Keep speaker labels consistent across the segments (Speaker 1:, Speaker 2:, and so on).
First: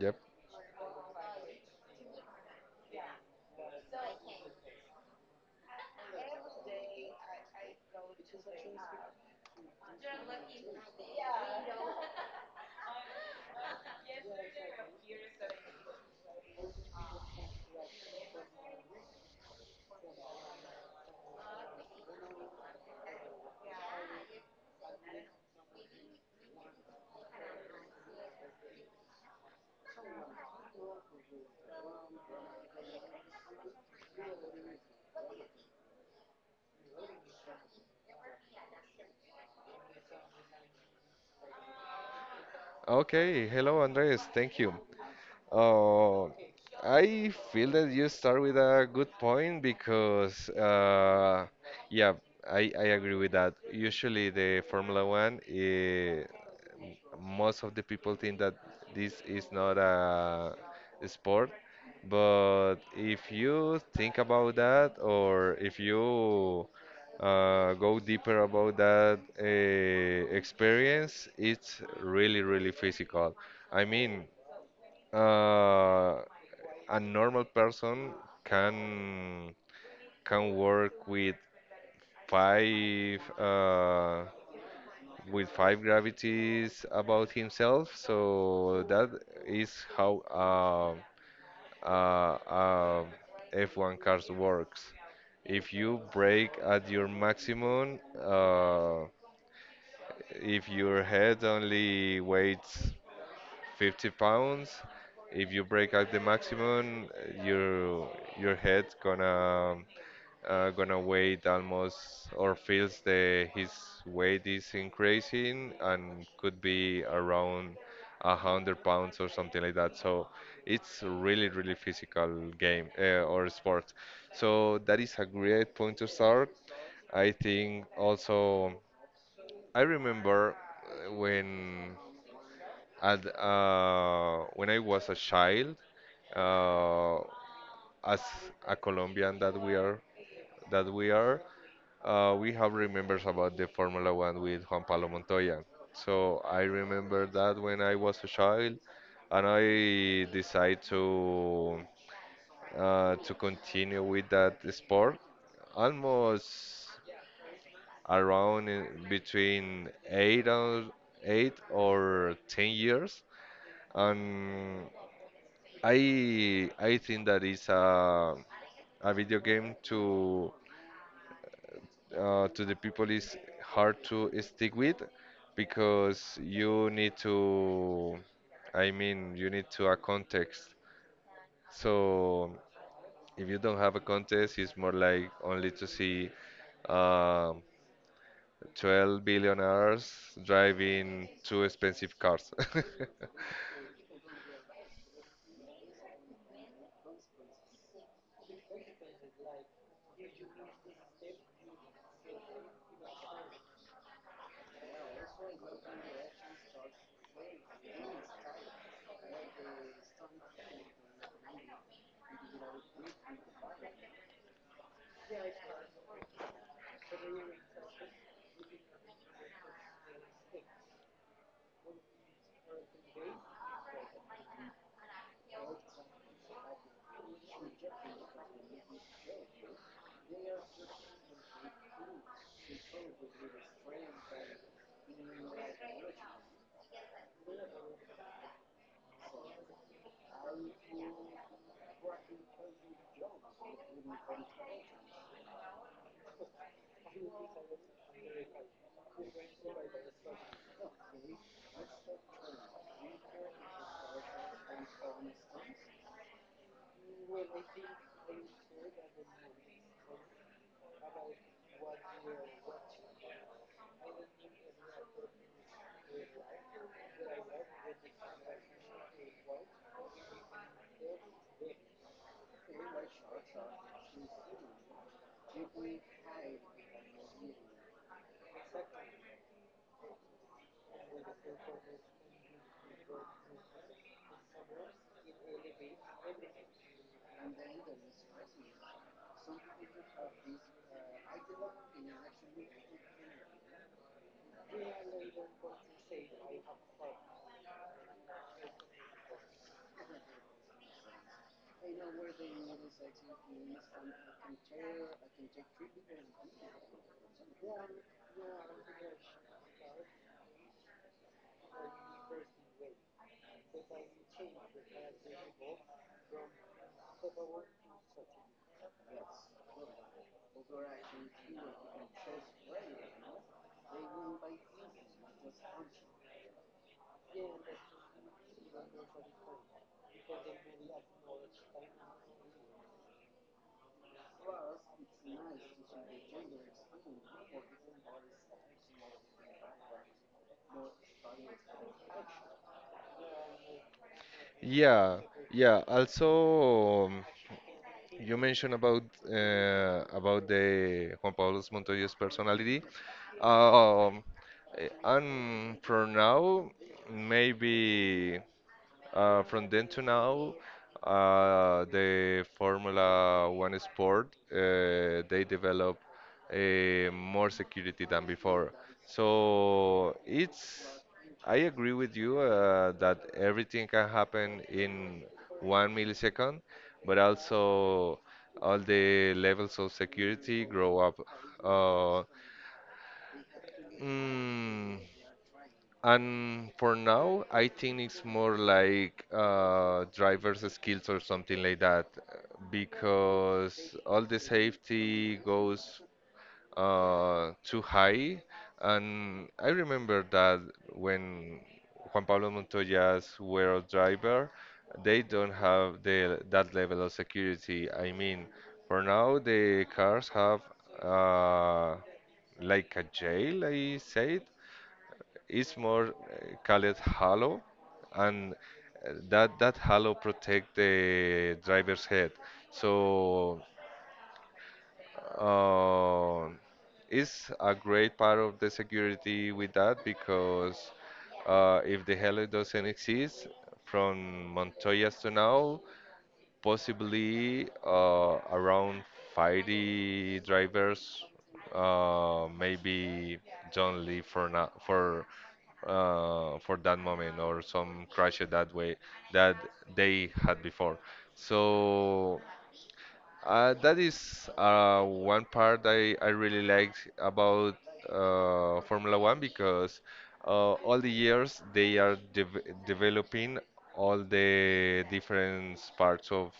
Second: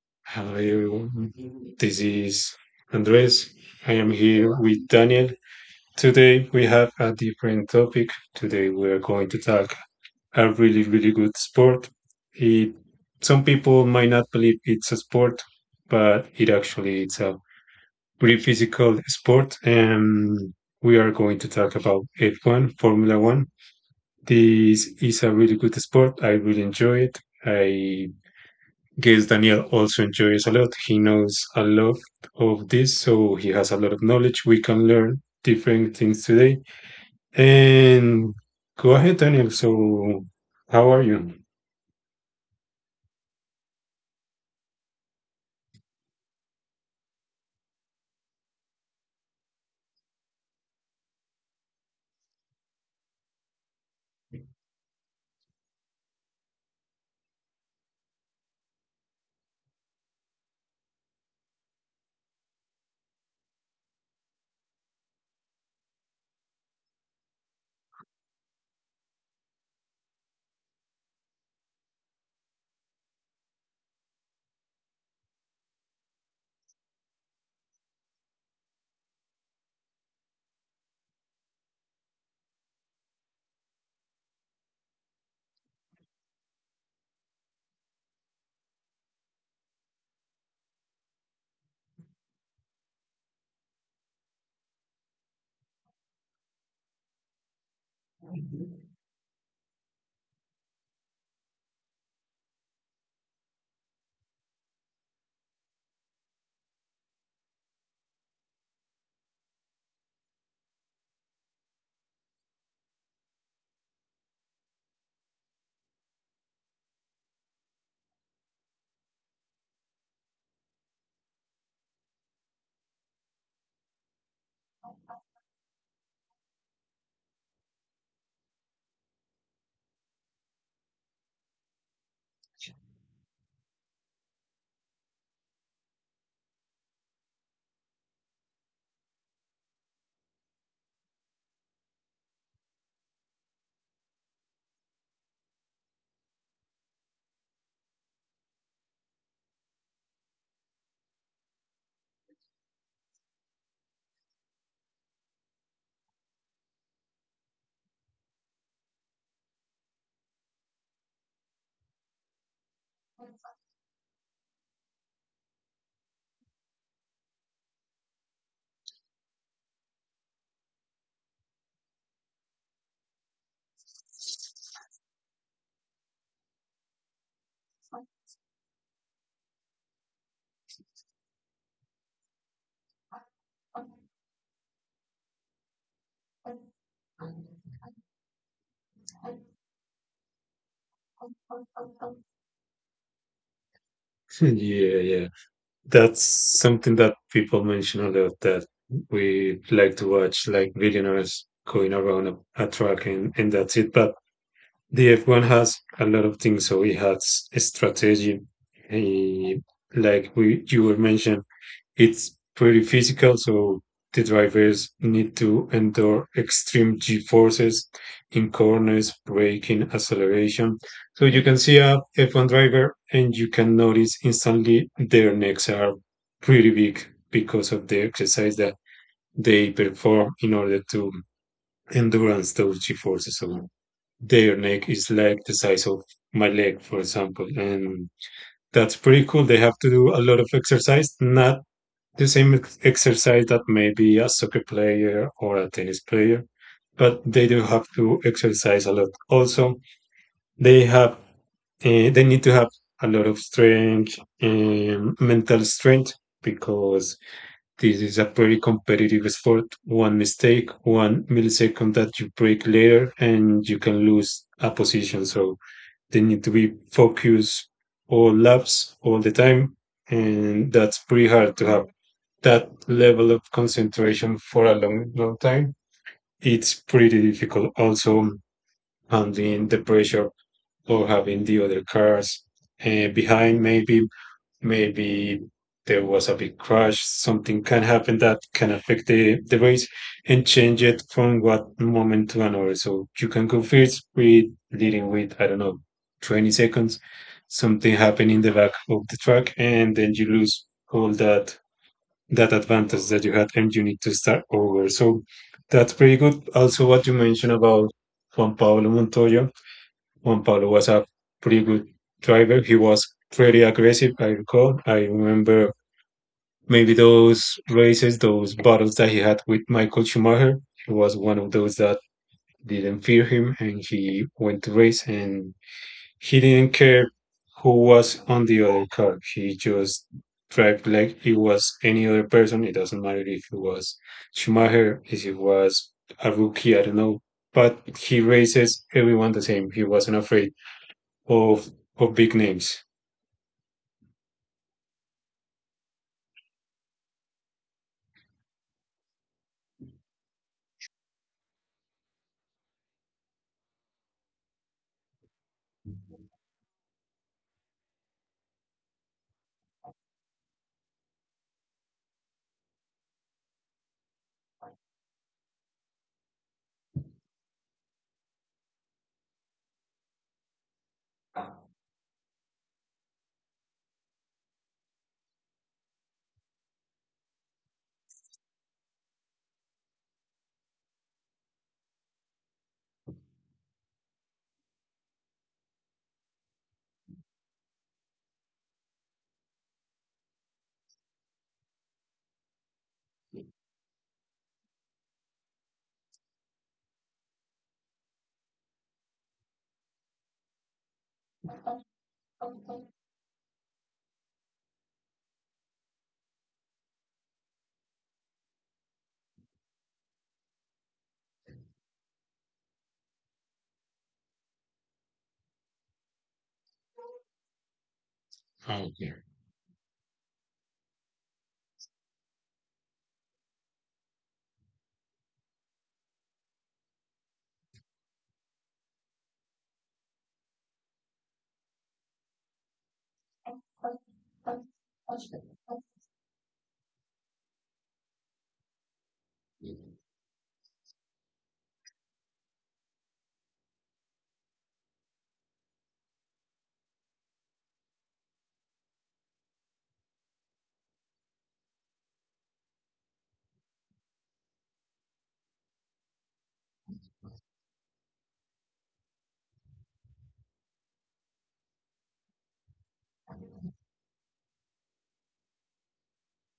Speaker 1: Yep.
Speaker 2: Hello, this is Andres. I am here with Daniel. Today we have a different topic. Today we are going to talk a really, really good sport. It, some people might not believe it's a sport, but it actually it's a pretty physical sport. And we are going to talk about F1, Formula One. This is a really good sport. I really enjoy it. I guess Daniel also enjoys a lot. He knows a lot of this, so he has a lot of knowledge. We can learn different things today. And go ahead, Daniel. So, how are you?
Speaker 1: Okay. Hello, Andres. Thank you. Uh, I feel that you start with a good point because, yeah, I agree with that. Usually, the Formula One, most of the people think that this is not a sport, but if you think about that, or if you go deeper about that, experience it's really really physical. i mean uh, a normal person can work five uh, with five gravities about himself. So that is how uh, uh, F1 cars works. If you brake at your maximum, if your head only weighs 50 pounds, if you brake at the maximum, your your head gonna gonna weight almost or feels the his weight is increasing and could be around 100 pounds or something like that. So it's really really physical game, or sport. So that is a great point to start. I think also I remember uh, when when I was a child, uh, as a Colombian that we are that we are. We have remembers about the Formula One with Juan Pablo Montoya. So I remember that when I was a child, and I decided to continue with that sport. Almost around in between eight or ten years, and I think that is a video game to the people is hard to stick with, because you need to, I mean, you need to a context. So if you don't have a context, it's more like only to see uh, 12 billionaires driving two expensive cars.
Speaker 2: Yeah, yeah. That's something that people mention a lot that we like to watch, like billionaires going around a track and that's it. But the F1 has a lot of things, so it has a strategy. Eh, like we you were mentioned, it's pretty physical, so the drivers need to endure extreme G forces in corners, braking, acceleration. So you can see a F1 driver and you can notice instantly their necks are pretty big because of the exercise that they perform in order to endurance those G forces. So their neck is like the size of my leg, for example. And that's pretty cool. They have to do a lot of exercise, not the same exercise that maybe a soccer player or a tennis player, but they do have to exercise a lot. Also, they have they need to have a lot of strength and mental strength because this is a pretty competitive sport. One mistake, one millisecond that you break later, and you can lose a position. So they need to be focused all laps all the time, and that's pretty hard to have that level of concentration for a long, long time, it's pretty difficult. Also, handling the pressure or having the other cars behind, maybe there was a big crash, something can happen that can affect the race and change it from one moment to another. So you can go first with leading with, I don't know, 20 seconds, something happen in the back of the track, and then you lose all that advantage that you had and you need to start over. So that's pretty good. Also, what you mentioned about Juan Pablo Montoya. Juan Pablo was a pretty good driver. He was pretty aggressive, I recall. I remember maybe those races, those battles that he had with Michael Schumacher. He was one of those that didn't fear him and he went to race and he didn't care who was on the other car. He just drive like it was any other person. It doesn't matter if it was Schumacher, if it was a rookie, I don't know. But he races everyone the same. He wasn't afraid of big names.
Speaker 1: Yeah, yeah. Also, you mentioned about the Juan Pablo Montoya's personality. Um, eh, and for now, maybe. From then to now, the Formula One sport, they develop more security than before. So it's, I agree with you that everything can happen in one millisecond, but also all the levels of security grow up. Uh, mm, and for now, I think it's more like driver's skills or something like that, because all the safety goes too high. And I remember that when Juan Pablo Montoya's were a driver, they don't have the, that level of security. I mean, for now, the cars have uh, like a jail, I said, it's more called halo, and uh,
Speaker 2: Okay.
Speaker 1: that that halo protect the driver's head. So uh, it's a great part of the security with that because if the halo doesn't exist from Montoya's to now, possibly around 50 drivers maybe don't leave for now for that moment or some crash that way that they had before. So that is one part I really liked about Formula One, because all the years they are developing all the different parts of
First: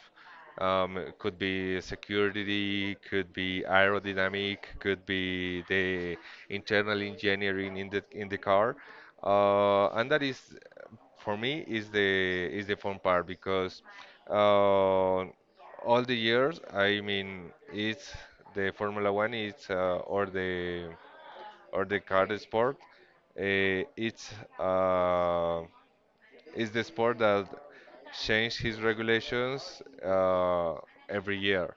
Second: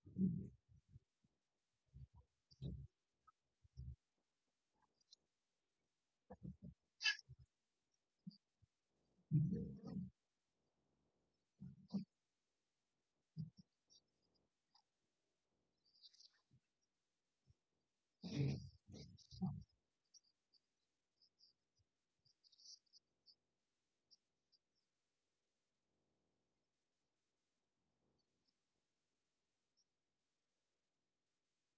Speaker 1: could be security, could be aerodynamic, could be the internal engineering in the car, and that is for me is the fun part because. Uh, all the years. I mean, it's the Formula One, it's or the car sport. Uh, it's uh, it's the sport that change his regulations every year.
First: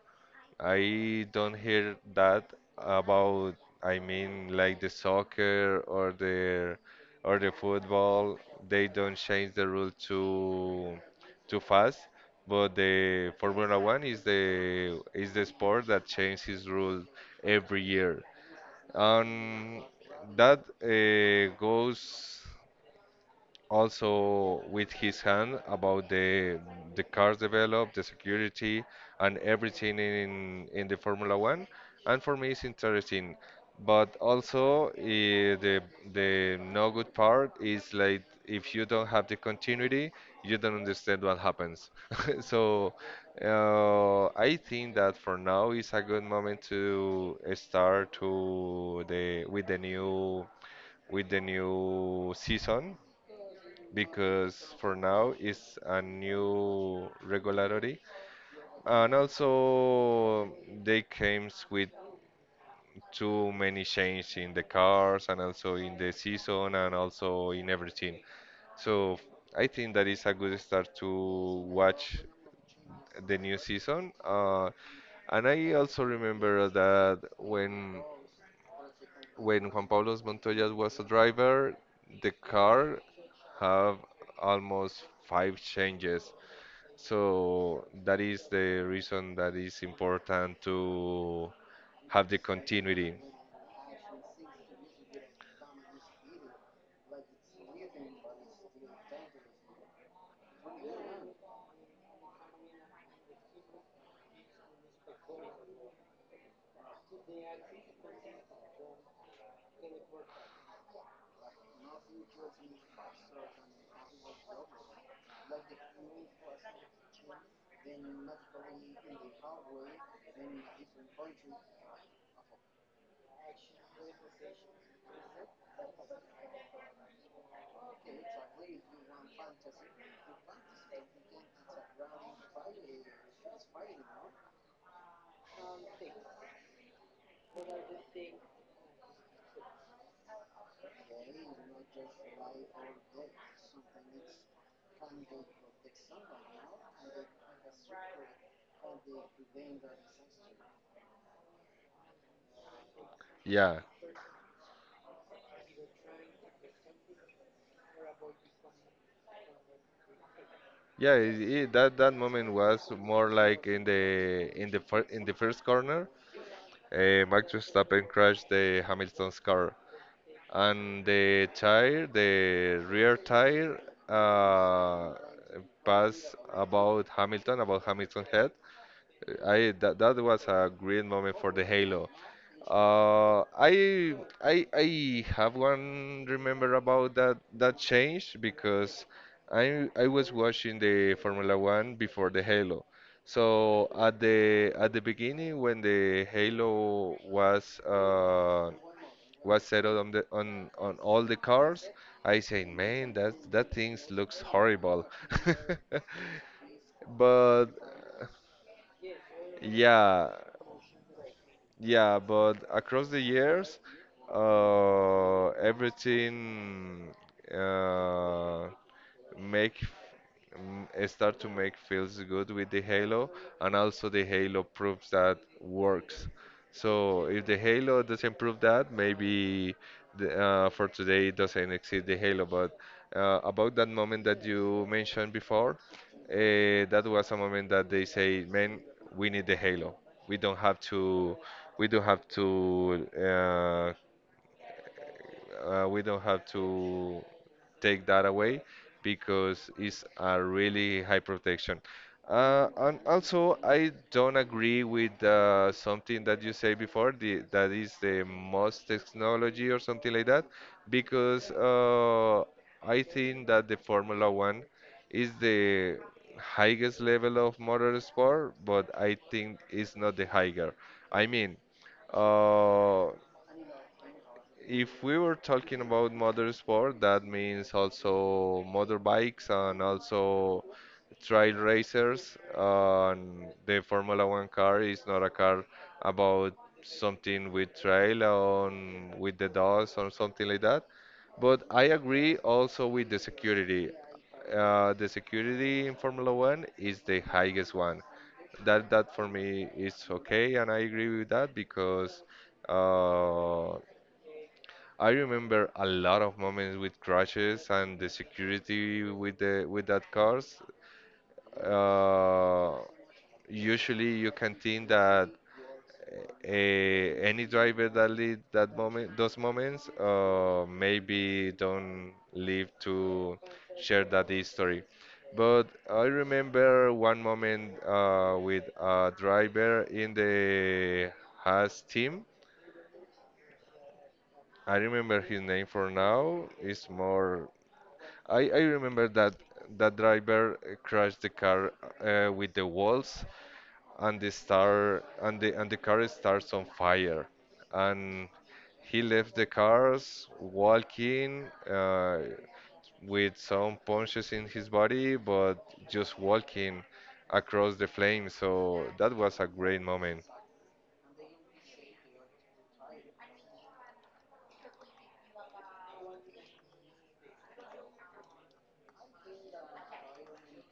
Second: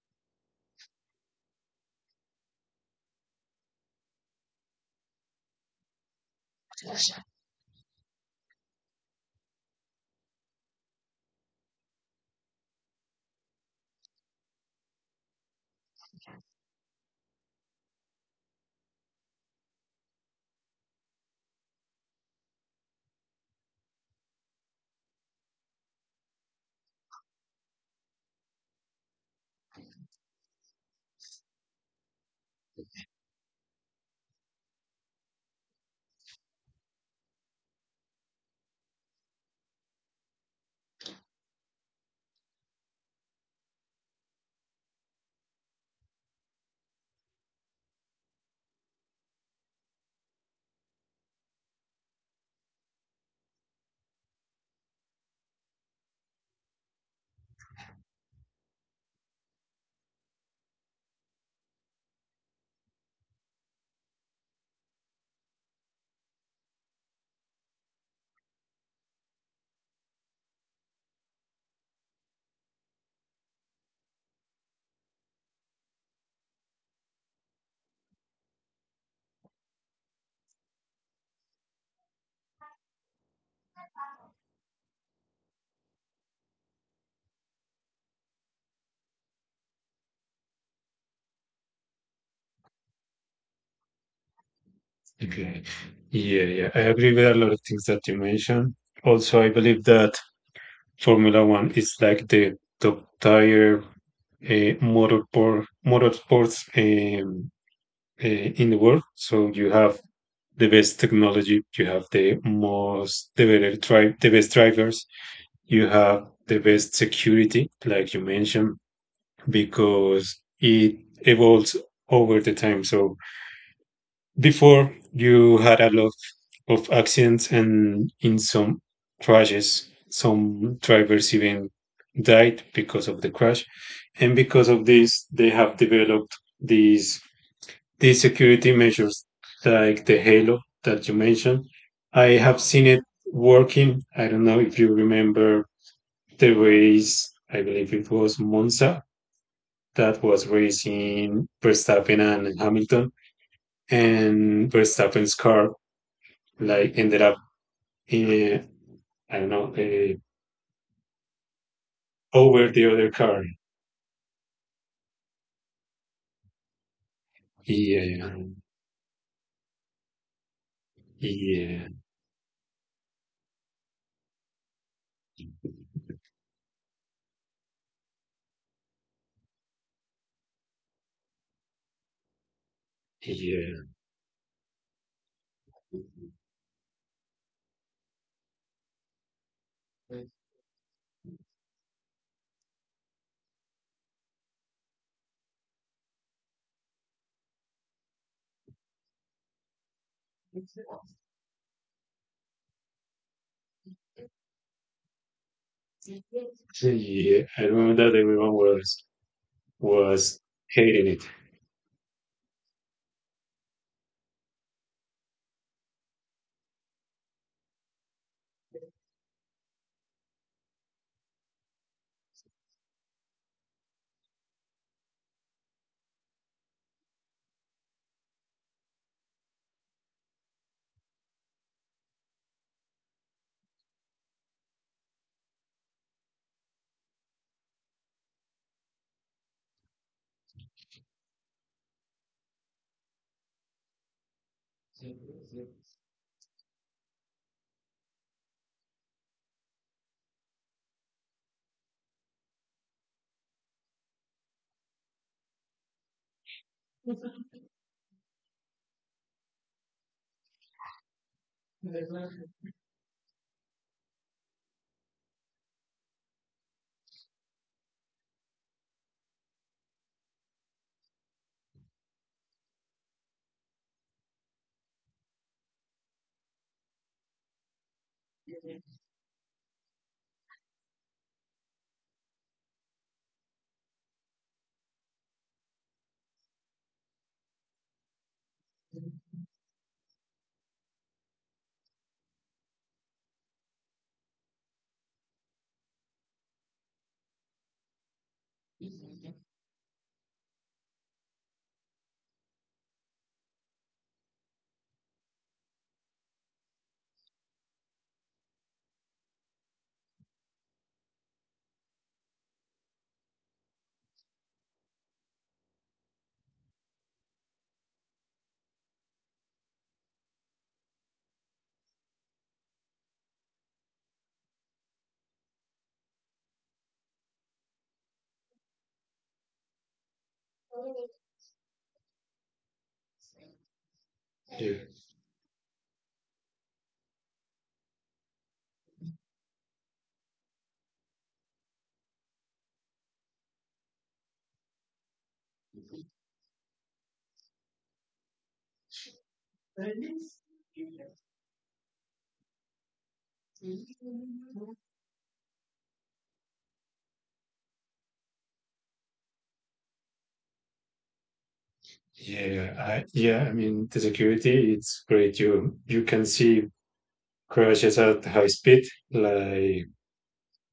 Speaker 1: I don't hear that about, I mean, like the soccer or the football. They don't change the rule too fast, but the Formula One is the sport that changes his rule every year. Um, that goes also with his hand about the cars developed, the security, and everything in the Formula One. And for me, it's interesting. But also, eh, the no good part is like if you don't have the continuity, you don't understand what happens. So, I think that for now is a good moment to start to the with the new season, because for now it's a new regulatory and also they came with too many changes in the cars and also in the season and also in everything, so I think that is a good start to watch the new season and I also remember that when juan pablo montoya was a driver, the car have almost five changes. So that is the reason that is important to have the continuity.
Speaker 2: Okay. Yeah, yeah, I agree with a lot of things that you mentioned. Also, I believe that Formula One is like the top tier motorsports um, in the world. So you have the best technology, you have the better drive, the best drivers, you have the best security, like you mentioned, because it evolves over the time. So before you had a lot of accidents and in some crashes, some drivers even died because of the crash. And because of this, they have developed these the security measures like the Halo that you mentioned. I have seen it working. I don't know if you remember the race, I believe it was Monza, that was racing Verstappen and Hamilton,
Speaker 1: Yeah,
Speaker 2: and Verstappen's car like ended up in, I don't know,
Speaker 1: yeah. That that moment
Speaker 2: over the
Speaker 1: was
Speaker 2: other
Speaker 1: more
Speaker 2: car.
Speaker 1: like in the first corner, Max Verstappen
Speaker 2: Yeah,
Speaker 1: crashed the Hamilton's car, and
Speaker 2: yeah,
Speaker 1: the
Speaker 2: yeah,
Speaker 1: tire, the rear tire, uh, pass about Hamilton head. I that that was a great moment for the Halo. Uh, I
Speaker 2: yeah.
Speaker 1: I have one remember about that that change, because I was watching the Formula One before the Halo. So at the beginning, when the Halo was settled on the on all the cars, I say, man, that that things looks horrible.
Speaker 2: I
Speaker 1: But
Speaker 2: remember that everyone was
Speaker 1: yeah,
Speaker 2: was hating it.
Speaker 1: yeah, but across the years, everything uh, make start to make feels good with the halo, and also the halo proves that works. So if the halo doesn't prove that, maybe the, for today it doesn't exist the halo, but about that moment that you mentioned before, that was a moment that they say, man, we need the halo. we don't have to we don't have to we don't have to take that away, because it's a really high protection. And also, I don't agree with something that you say before, the, that is the most technology or something like that, because I think that the Formula One is the highest level of motorsport, but I think it's not the higher. I mean, uh, if we were talking about motorsport, that means also motorbikes and also trail racers. And the Formula One car is not a car about something with trail on with the dust or something like that. But I agree also with the security. The security in Formula One is the highest one. That that for me is okay, and I agree with that because uh, I remember a lot of moments with crashes and the security with the with that cars. Uh, Usually, you can think that any driver that lead that moment, those moments, maybe don't live to share that history. But I remember one moment with a driver in the Haas team.
Speaker 2: Yeah.
Speaker 1: I remember his name for now. It's more. I remember that that driver crashed the car with the walls, and the star and the car starts on fire, and he left the cars walking, with some punches in his body, but just walking across the flame. So that was a great moment.
Speaker 2: Yeah, I mean, the security it's great. You can see crashes at high speed, like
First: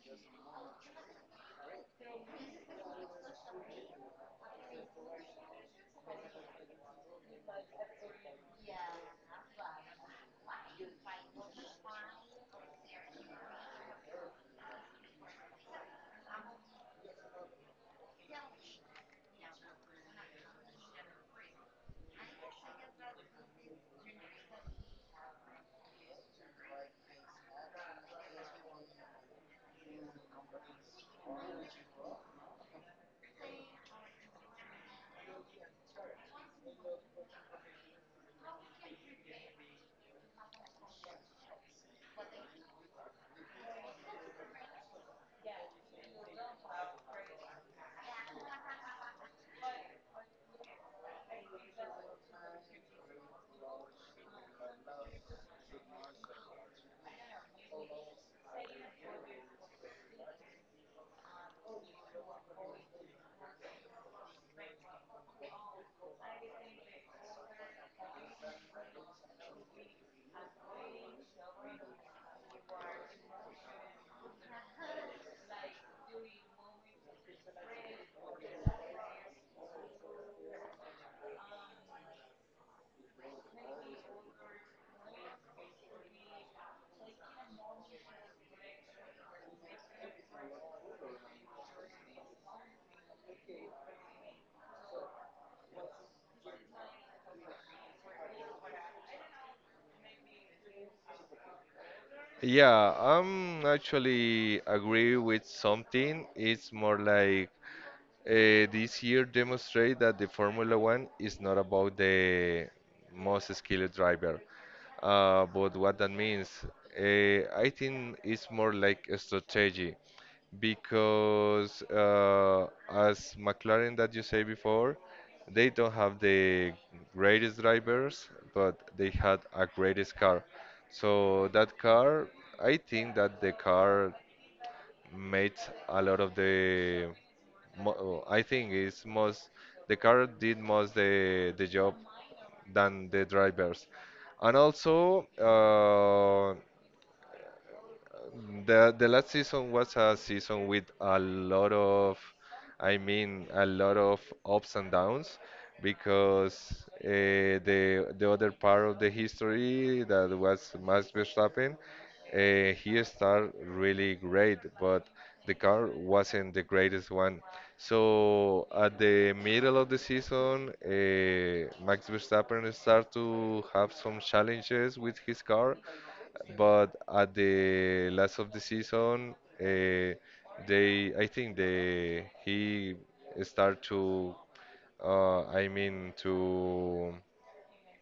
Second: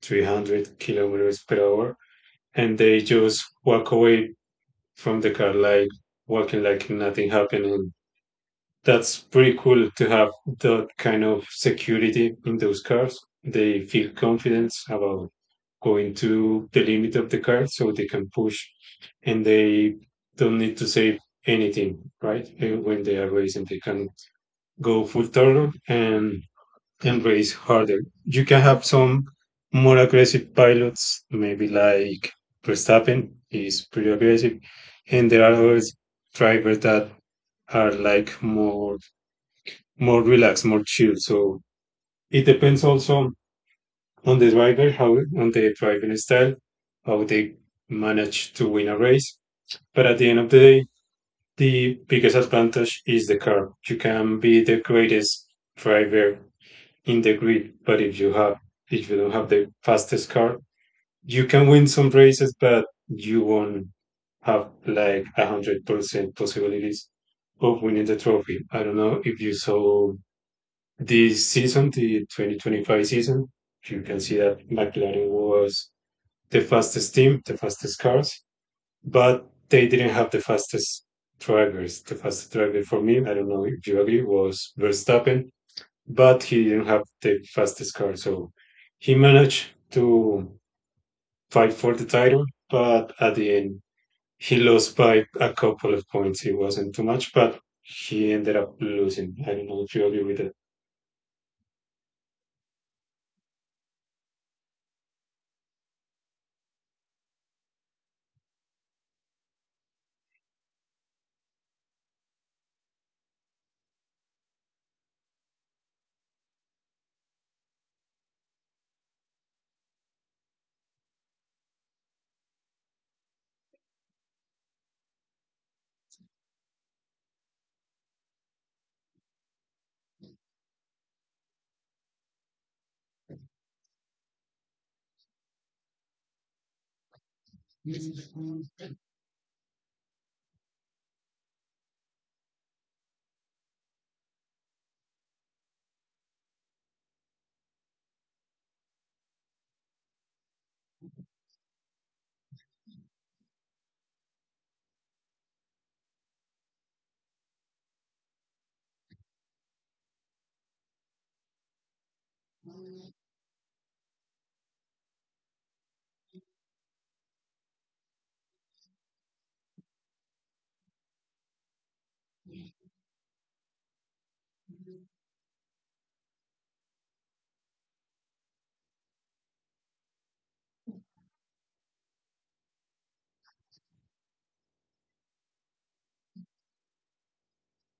Speaker 2: 300 kilometers per hour, and they just walk away from the car, like walking like nothing happened. And that's pretty cool to have that kind of security in those cars. They feel confidence about going to the limit of the car, so they can push, and they don't need to say anything, right? When they are racing, they can go full throttle and race harder. You can have some more aggressive pilots, maybe like Verstappen is pretty aggressive, and there are other drivers that are like more relaxed, more chill. So it depends also on the driver, how on the driving style, how they manage to win a race. But at the end of the day, the biggest advantage is the car. You can be the greatest driver in the grid. But if you don't have the fastest car, you can win some races, but you won't have like 100% possibilities of winning the trophy. I don't know if you saw this season, the 2025 season. You can see that McLaren was the fastest team, the fastest cars, but they didn't have the fastest drivers. The fastest driver for me, I don't know if you agree, was Verstappen, but he didn't have the fastest car, so he managed to fight for the title. But at the end, he lost by a couple of points. It wasn't too much, but he ended up losing. I don't know if you agree with that.
Speaker 1: Yeah, I'm actually agree with something, it's more like this year demonstrate that the Formula One is not about the most skilled driver, but what that means, I think it's more like a strategy, because as McLaren that you say before, they don't have the greatest drivers, but they had a greatest car. So that car, I think that the car made a lot of the I think it's most the car did most the job than the drivers. And also, the last season was a season with a lot of, I mean, a lot of ups and downs, because the other part of the history that was Max Verstappen, he started really great, but the car wasn't the greatest one. So at the middle of the season, Max Verstappen started to have some challenges with his car, but at the last of the season, uh, they I think they he start to I mean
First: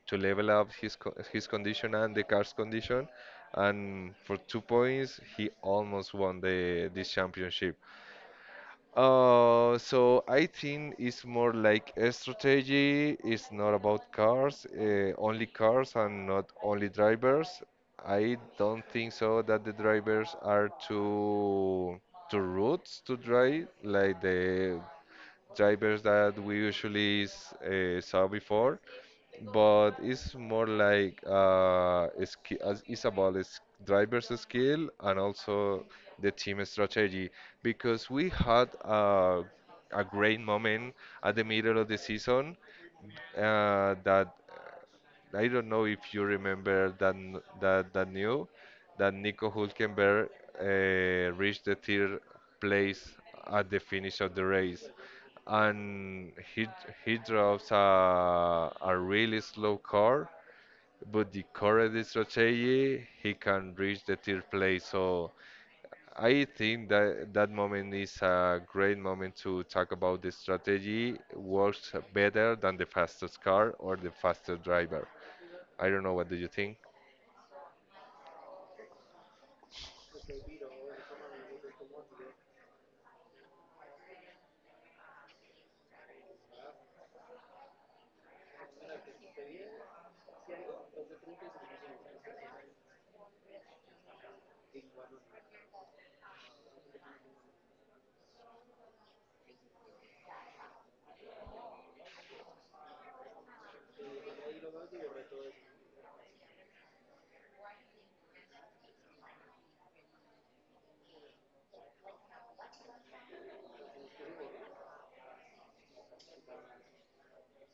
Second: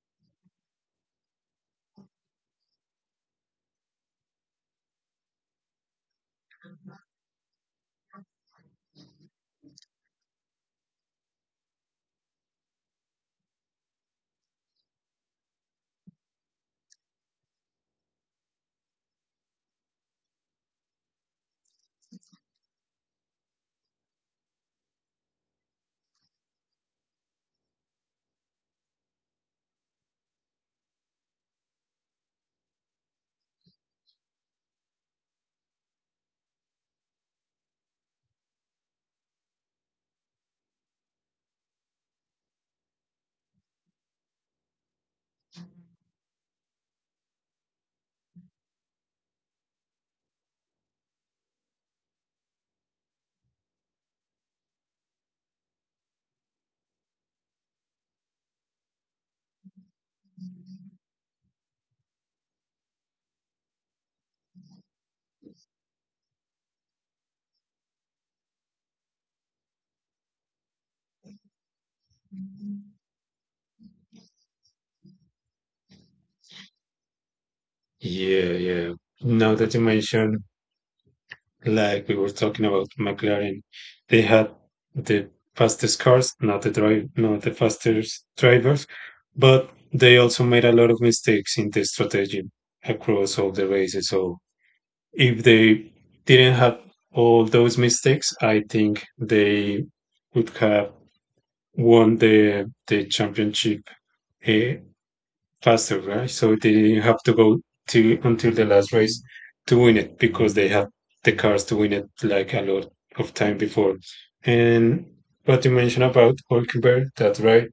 Speaker 1: to level up his co his condition and the car's condition, and for 2 points he almost won the this championship. So I think it's more like a strategy. It's not about cars, only cars and not only drivers. I don't think so that the drivers are too rude to drive like the drivers that we usually saw before, but it's more like it's about is driver's skill and also the team strategy, because we had a great moment at the middle of the season, that I don't know if you remember that n- that that new that Nico Hulkenberg reached the third place at the finish of the race, and he drives a really slow car, but the correct strategy he can reach the third place. So I think that that moment is a great moment to talk about the strategy works better than the fastest car or the fastest driver. I don't know what do you think?
Speaker 2: Yeah, yeah. Now that you mention, like we were talking about McLaren, they had the fastest cars, not the drive, not the fastest drivers, but they also made a lot of mistakes in the strategy across all the races. So if they didn't have all those mistakes, I think they would have won the championship uh, faster, right? So they didn't have to go to until the last race to win it because they had the cars to win it like a lot of time before. And what you mentioned about Hulkenberg, that's right.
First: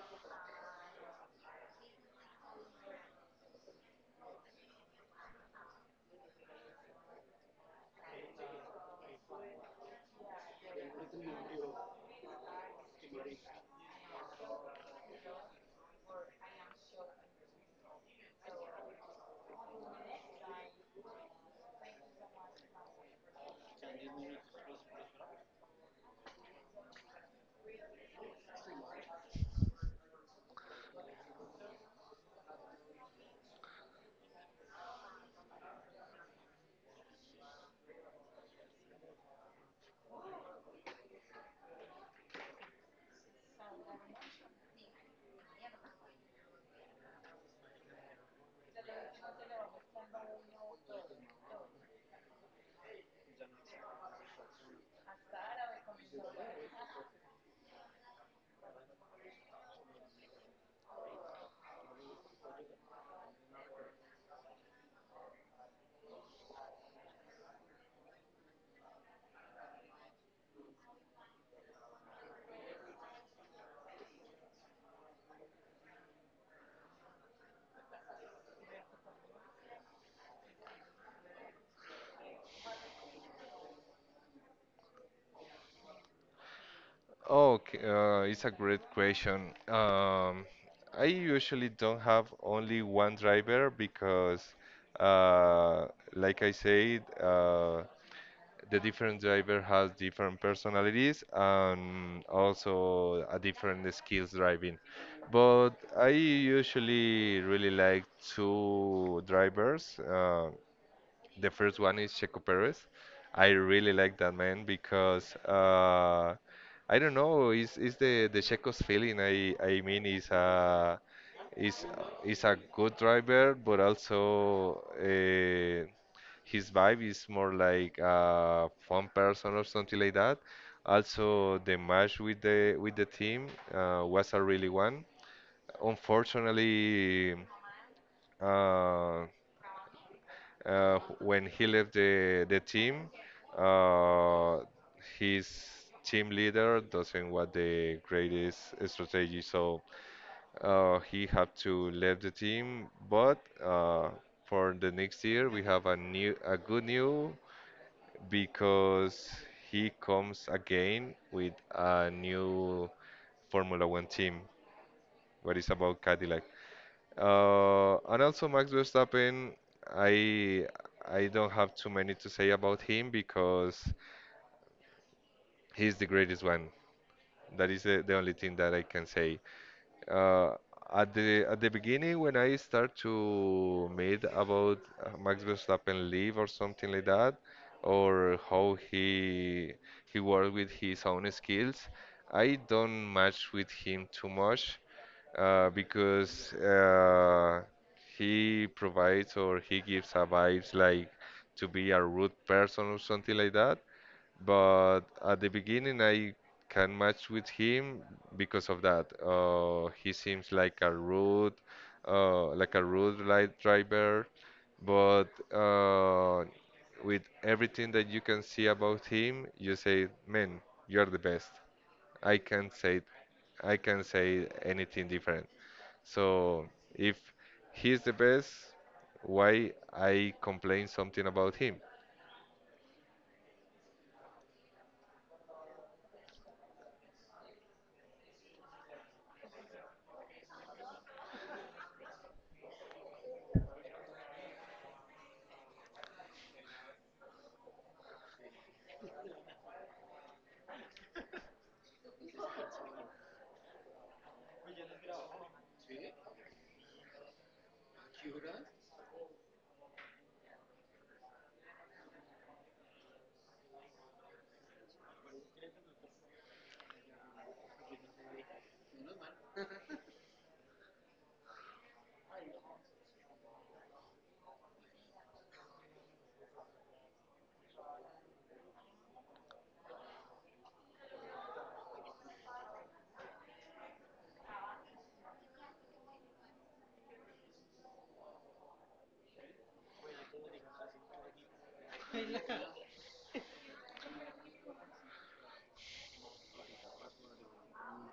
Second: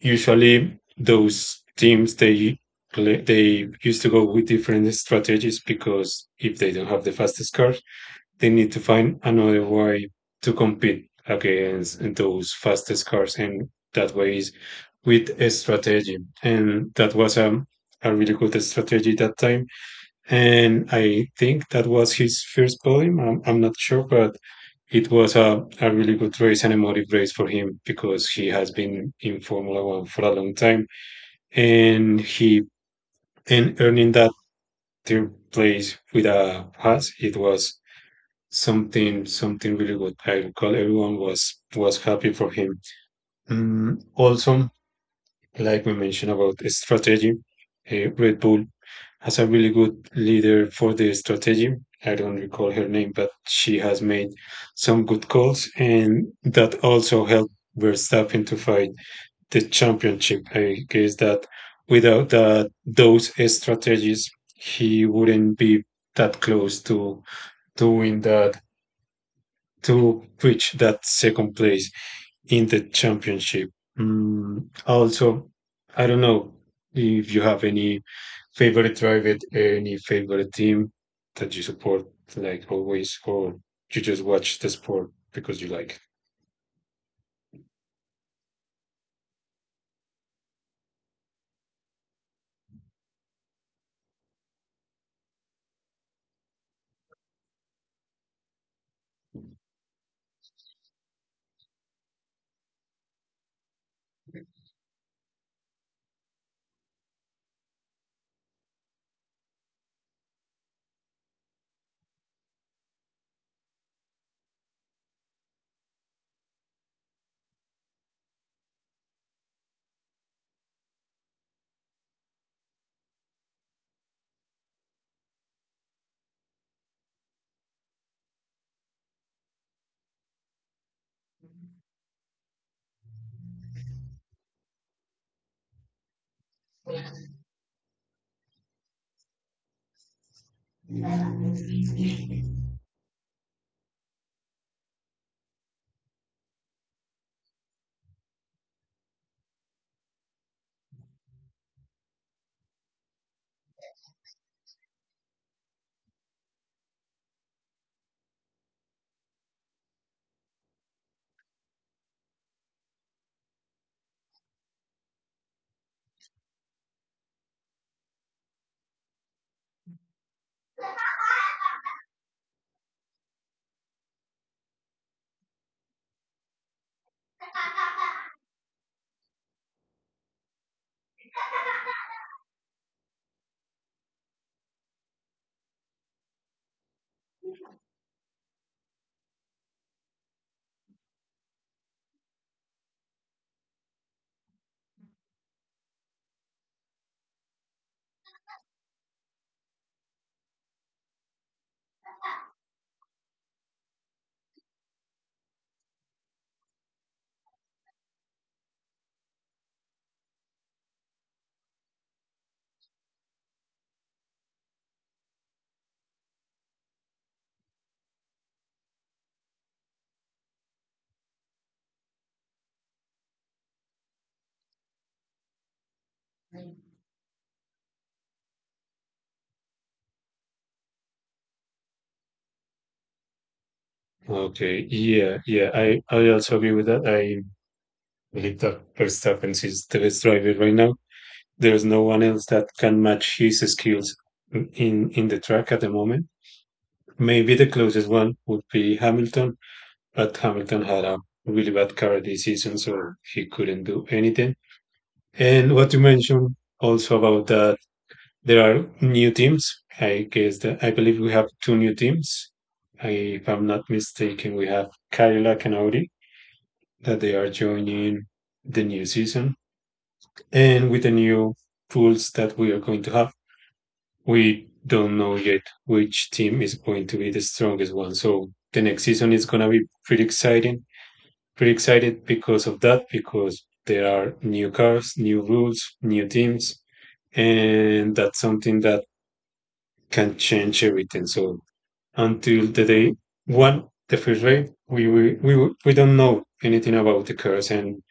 Speaker 2: Usually those teams they used to go with different strategies because if they don't have the fastest car, they need to find another way to compete against those fastest cars, and that way is with a strategy. And that was a really good strategy that time. And I think that was his first podium. I'm not sure, but it was a really good race and a motive race for him because he has been in Formula One for a long time. And he and earning that third place with a Haas, it was something really good. I recall everyone was happy for him. Mm, also, like we mentioned about strategy, Red Bull has a really good leader for the strategy. I don't recall her name, but she has made some good calls, and that also helped Verstappen to fight the championship. I guess that without that, those strategies, he wouldn't be that close to doing that to reach that second place in the championship. Mm, also, I don't know if you have any favorite driver, any favorite team that you support, like always, or you just watch the sport because you like
Speaker 1: Okay, it's a great question. I usually don't have only one driver because, uh, like I said, the different driver has different personalities and also a different skills driving. But I usually really like two drivers. The first one is Checo Perez. I really like that man because I don't know, is the Checo's feeling. I mean, is a is is a good driver, but also his vibe is more like a fun person or something like that. Also, the match with the team was a really one. Unfortunately, uh, when he left the team, uh, his team leader doesn't want the greatest strategy, so he had to leave the team. But for the next year, we have a new a good new because he comes again with a new Formula One team. What is about Cadillac? And also Max Verstappen, I I don't have too many to say about him because he's the greatest one. That is the only thing that I can say uh, at the beginning when I start to meet about Max Verstappen leave or something like that, or how he worked with his own skills, I don't match with him too much because he provides or he gives a vibes like to be a rude person or something like that but at the beginning I can match with him because of that. He seems like a rude light driver, but uh, with everything that you can see about him, you say, "Man, you're the best." I can't say, I can't say anything different. So if he's the best, why I complain something about him?
Speaker 2: it. Okay, I also agree with that. I believe that Verstappen is the best driver right now. There's no one else that can match his skills in the track at the moment. Maybe the closest one would be Hamilton, but Hamilton had a really bad car this season, so he couldn't do anything. And what you mentioned also about that, there are new teams. I guess that I believe we have two new teams. I, if I'm not mistaken, we have Cadillac and Audi that they are joining the new season, and with the new rules that we are going to have, we don't know yet which team is going to be the strongest one. So the next season is going to be pretty exciting. Pretty excited because of that, because there are new cars, new rules, new teams, and that's something that can change everything. So until the day one, the first race, we don't know anything about the cars and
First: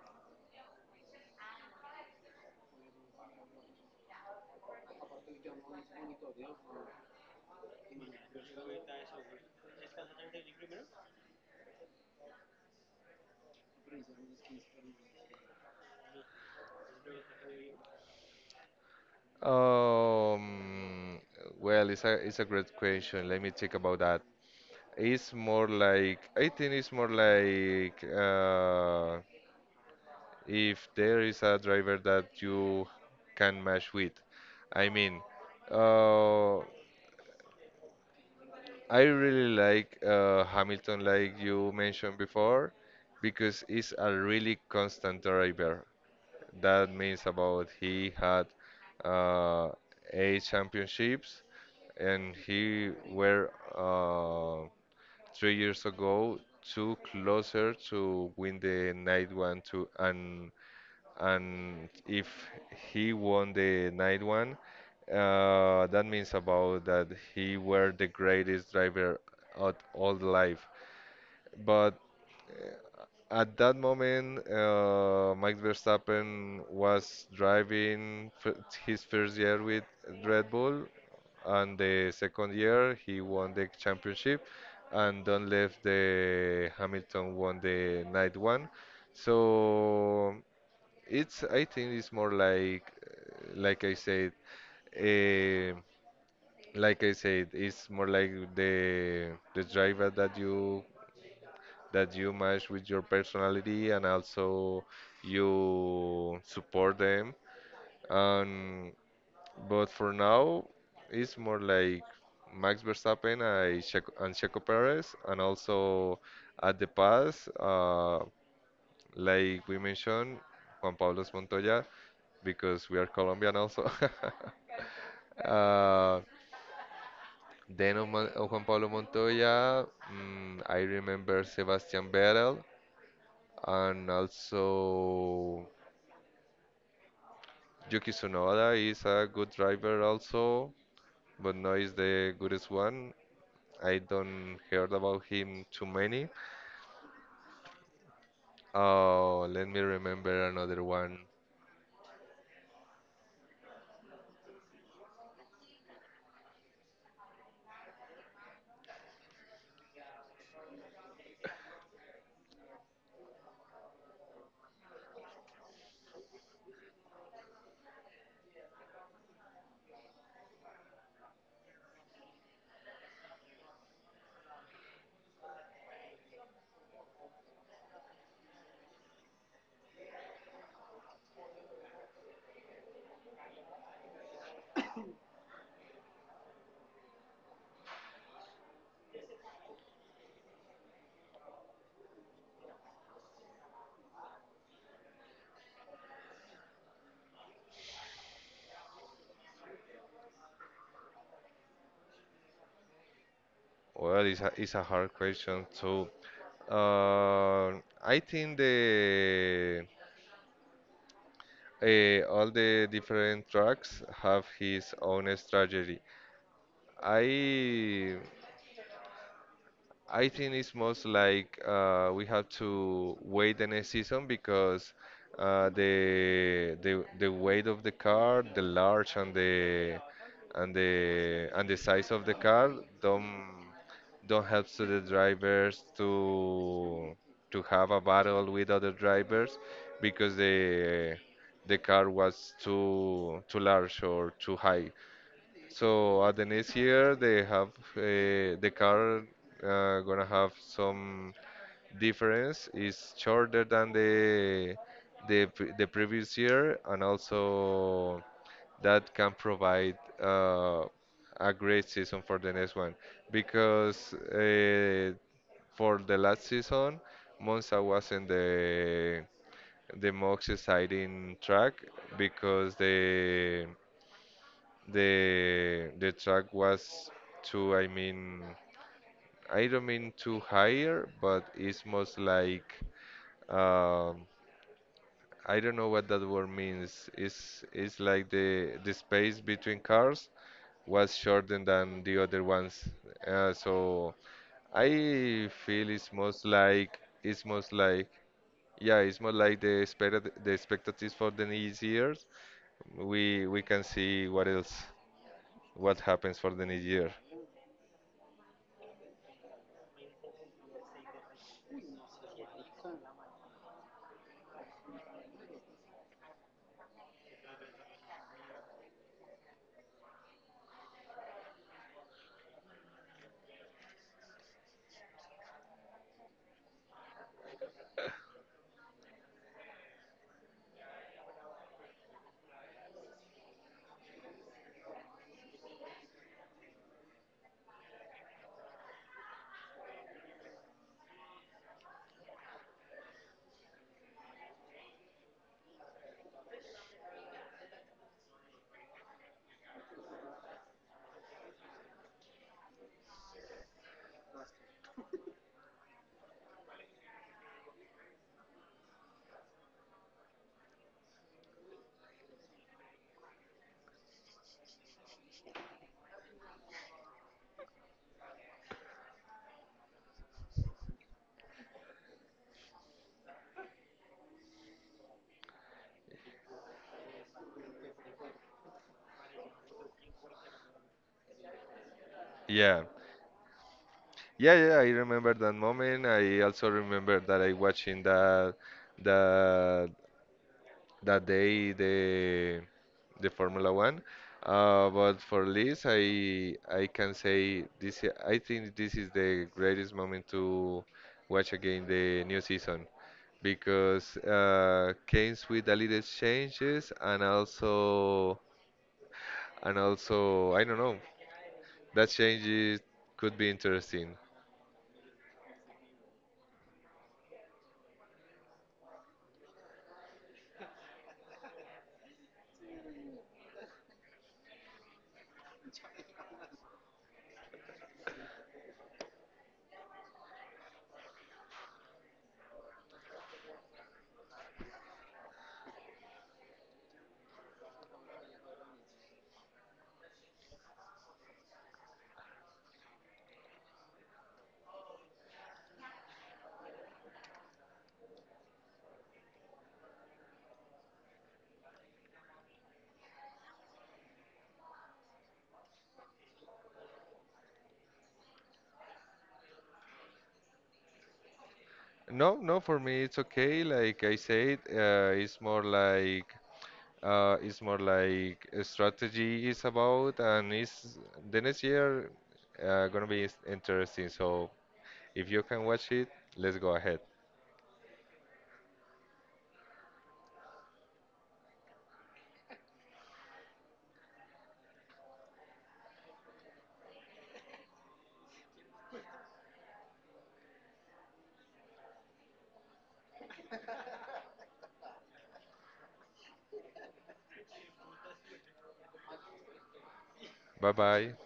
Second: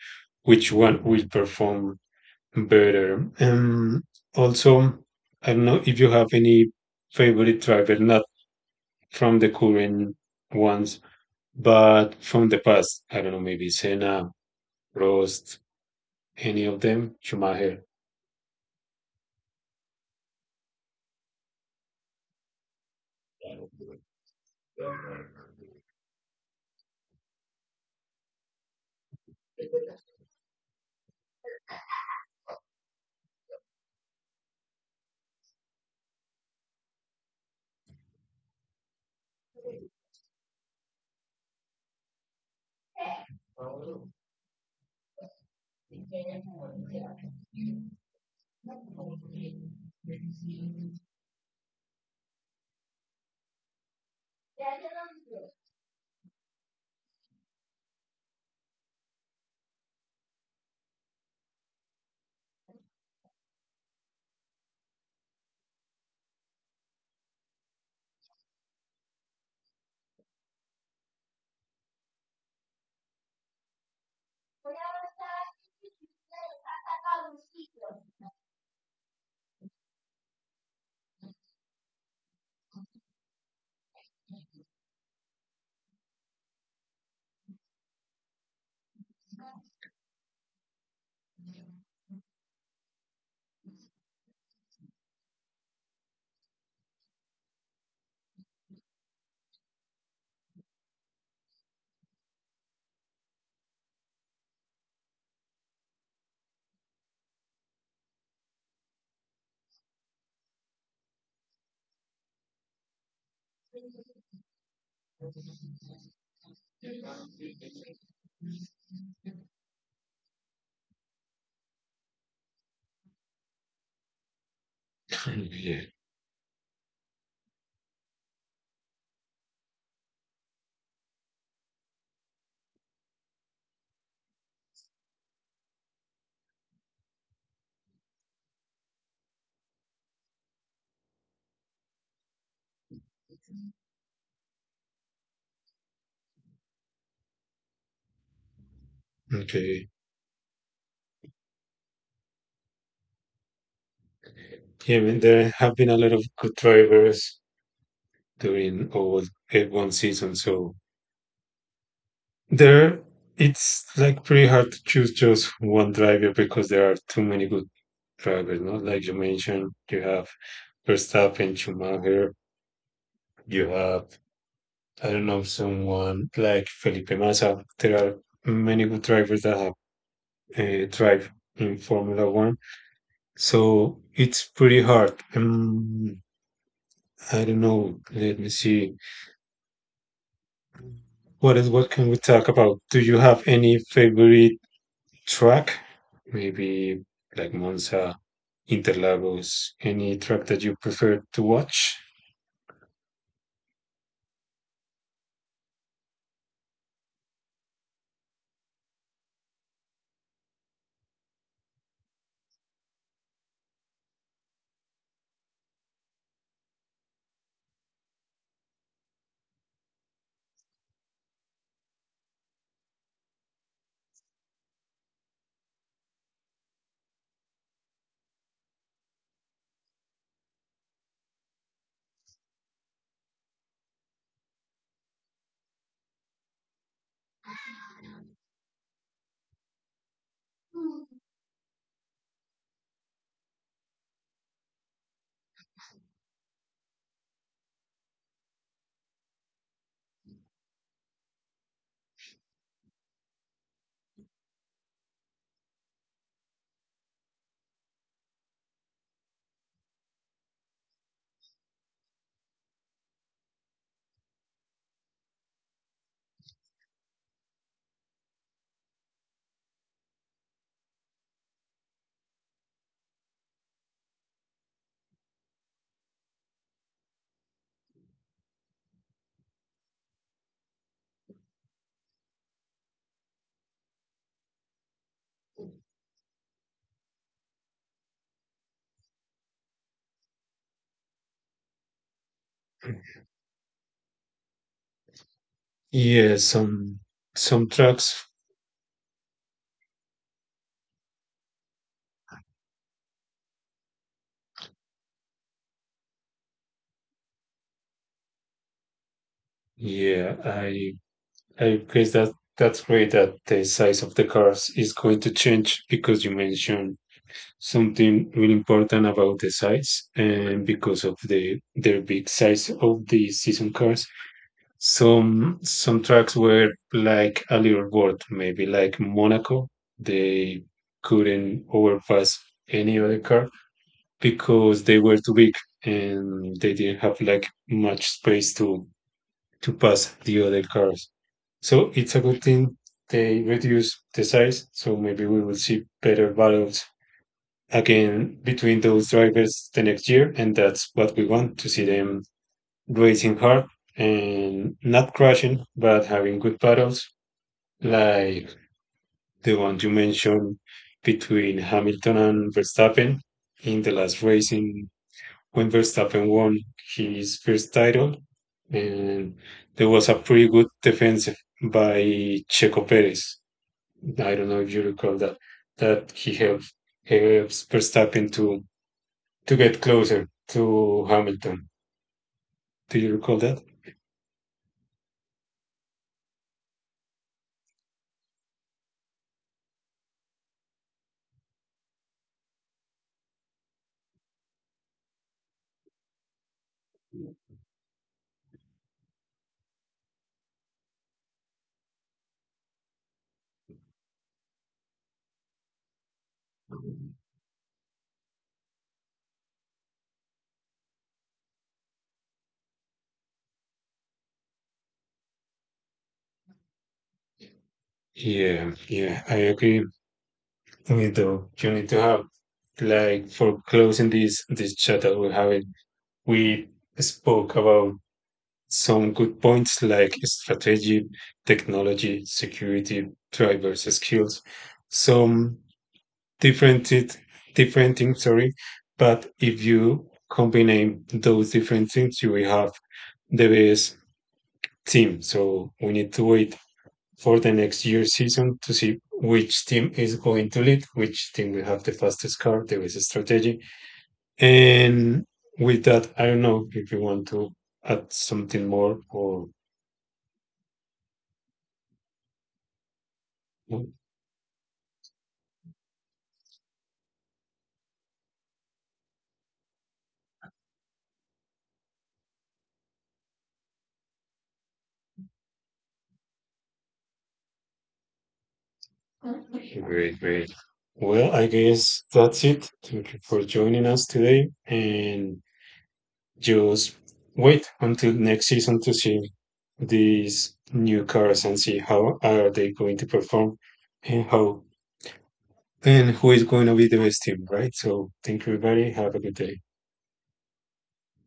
Speaker 2: which one will perform better. Also, I don't know if you have any favorite driver, not from the current ones, but from the past. I don't know, maybe Senna, Prost, any of them, Schumacher.
Speaker 1: Um, well, it's a great question. Let me think about that. It's more like I think it's more like if there is a driver that you can match with. I mean, uh, I really like Hamilton, like you mentioned before, because he's a really constant driver. That means about he had uh, eight championships, and he were uh, 3 years ago too closer to win the night one to and if he won the night one, that means about that he were the greatest driver of all life. But at that moment, Max Verstappen was driving f his first year with Red Bull, and the second year he won the championship, and don't left the Hamilton won the night one. So it's I think it's more like I said, eh, like I said, it's more like the driver that you match with your personality and also you support them. Um, but for now, it's more like Max Verstappen and Checo Perez, and also at the past, like we mentioned, Juan Pablo Montoya, because we are Colombian also.
Speaker 2: Yeah.
Speaker 1: Uh, then of Juan Pablo Montoya, I remember Sebastian Vettel, and also Yuki Tsunoda is a good driver also, but not is the goodest one. I don't heard about him too many. Oh, let me
Speaker 2: Okay.
Speaker 1: remember another one.
Speaker 2: Yeah, I mean, there have been a lot of good drivers during all F1 season, so there it's like pretty hard to choose just one driver because there are too many good drivers, no? Like you mentioned, you have Verstappen, Schumacher, you have I don't know someone like Felipe Massa. There are many good drivers that have drive in Formula One, so it's pretty hard. I don't know. Let me see. What can we talk about? Do you have any favorite track? Maybe like Monza, Interlagos, any track that you prefer to watch?
Speaker 1: Well, it's a hard question too. Uh, I think the all the different tracks have his own strategy. I I think it's most like we have to wait the next season because the the weight of the car, the large and the and the size of the car don't don't help to the drivers to have a battle with other drivers because the car was too large or too high. So at the next year they have uh, the car gonna have some difference. It's shorter than the the previous year, and also that can provide a great season for the next one because for the last season Monza wasn't the most exciting track because the track was too, I mean, I don't mean too higher, but it's most like um, I don't know what that word means. It's like the space between cars was shorter than the other ones. So I feel
Speaker 2: Yeah,
Speaker 1: it's
Speaker 2: some
Speaker 1: most like
Speaker 2: trucks.
Speaker 1: yeah, it's more like the expect the expectatives for the next years. We can see what else what happens for the next year.
Speaker 2: Yeah, I guess that that's great that the size of the cars is going to change because you mentioned something really important about the size and because of the their big size of the season cars. Some tracks were like a little board, maybe like Monaco. They couldn't overpass any other car because they were too big and they didn't have like much space to pass the other cars. So it's a good thing they reduce the size. So maybe we will see better battles again between those drivers the next year, and that's what we want to see them racing hard and not crashing, but having good battles like the one you mentioned between Hamilton and Verstappen in the last race in when Verstappen won his first title, and there was a pretty good defense by Checo Perez. I don't know if you recall that he helped helps Verstappen to get closer to Hamilton.
Speaker 1: Yeah.
Speaker 2: Do you recall that?
Speaker 1: Yeah, yeah, I remember that moment. I also remember that I watching that that that day the Formula One. But for Liz, I can say this. I think this is the greatest moment to watch again the new season because came with a little changes and also I don't know that changes could be interesting.
Speaker 2: Yeah, yeah, I agree with you. You need to have like for closing this chat that we're having, we spoke about some good points like strategy, technology, security, drivers, skills, some different it, different things, sorry. But if you combine those different things, you will have the best team. So we need to wait for the next year season to see which team is going to lead, which team will have the fastest car, the best strategy. And with that, I don't know if you want to add something more or
Speaker 1: No, no, for me it's okay. Like I said, it's more like a strategy is about, and it's the next year gonna be interesting. So if you can watch it, let's go ahead.
Speaker 2: great, great. Well, I guess that's it. Thank you for joining us today and just wait until next season to see these new cars and see how are they going to perform and how and who is going to be the best team, right? So thank you, everybody. Have a good day.
Speaker 1: Bye bye.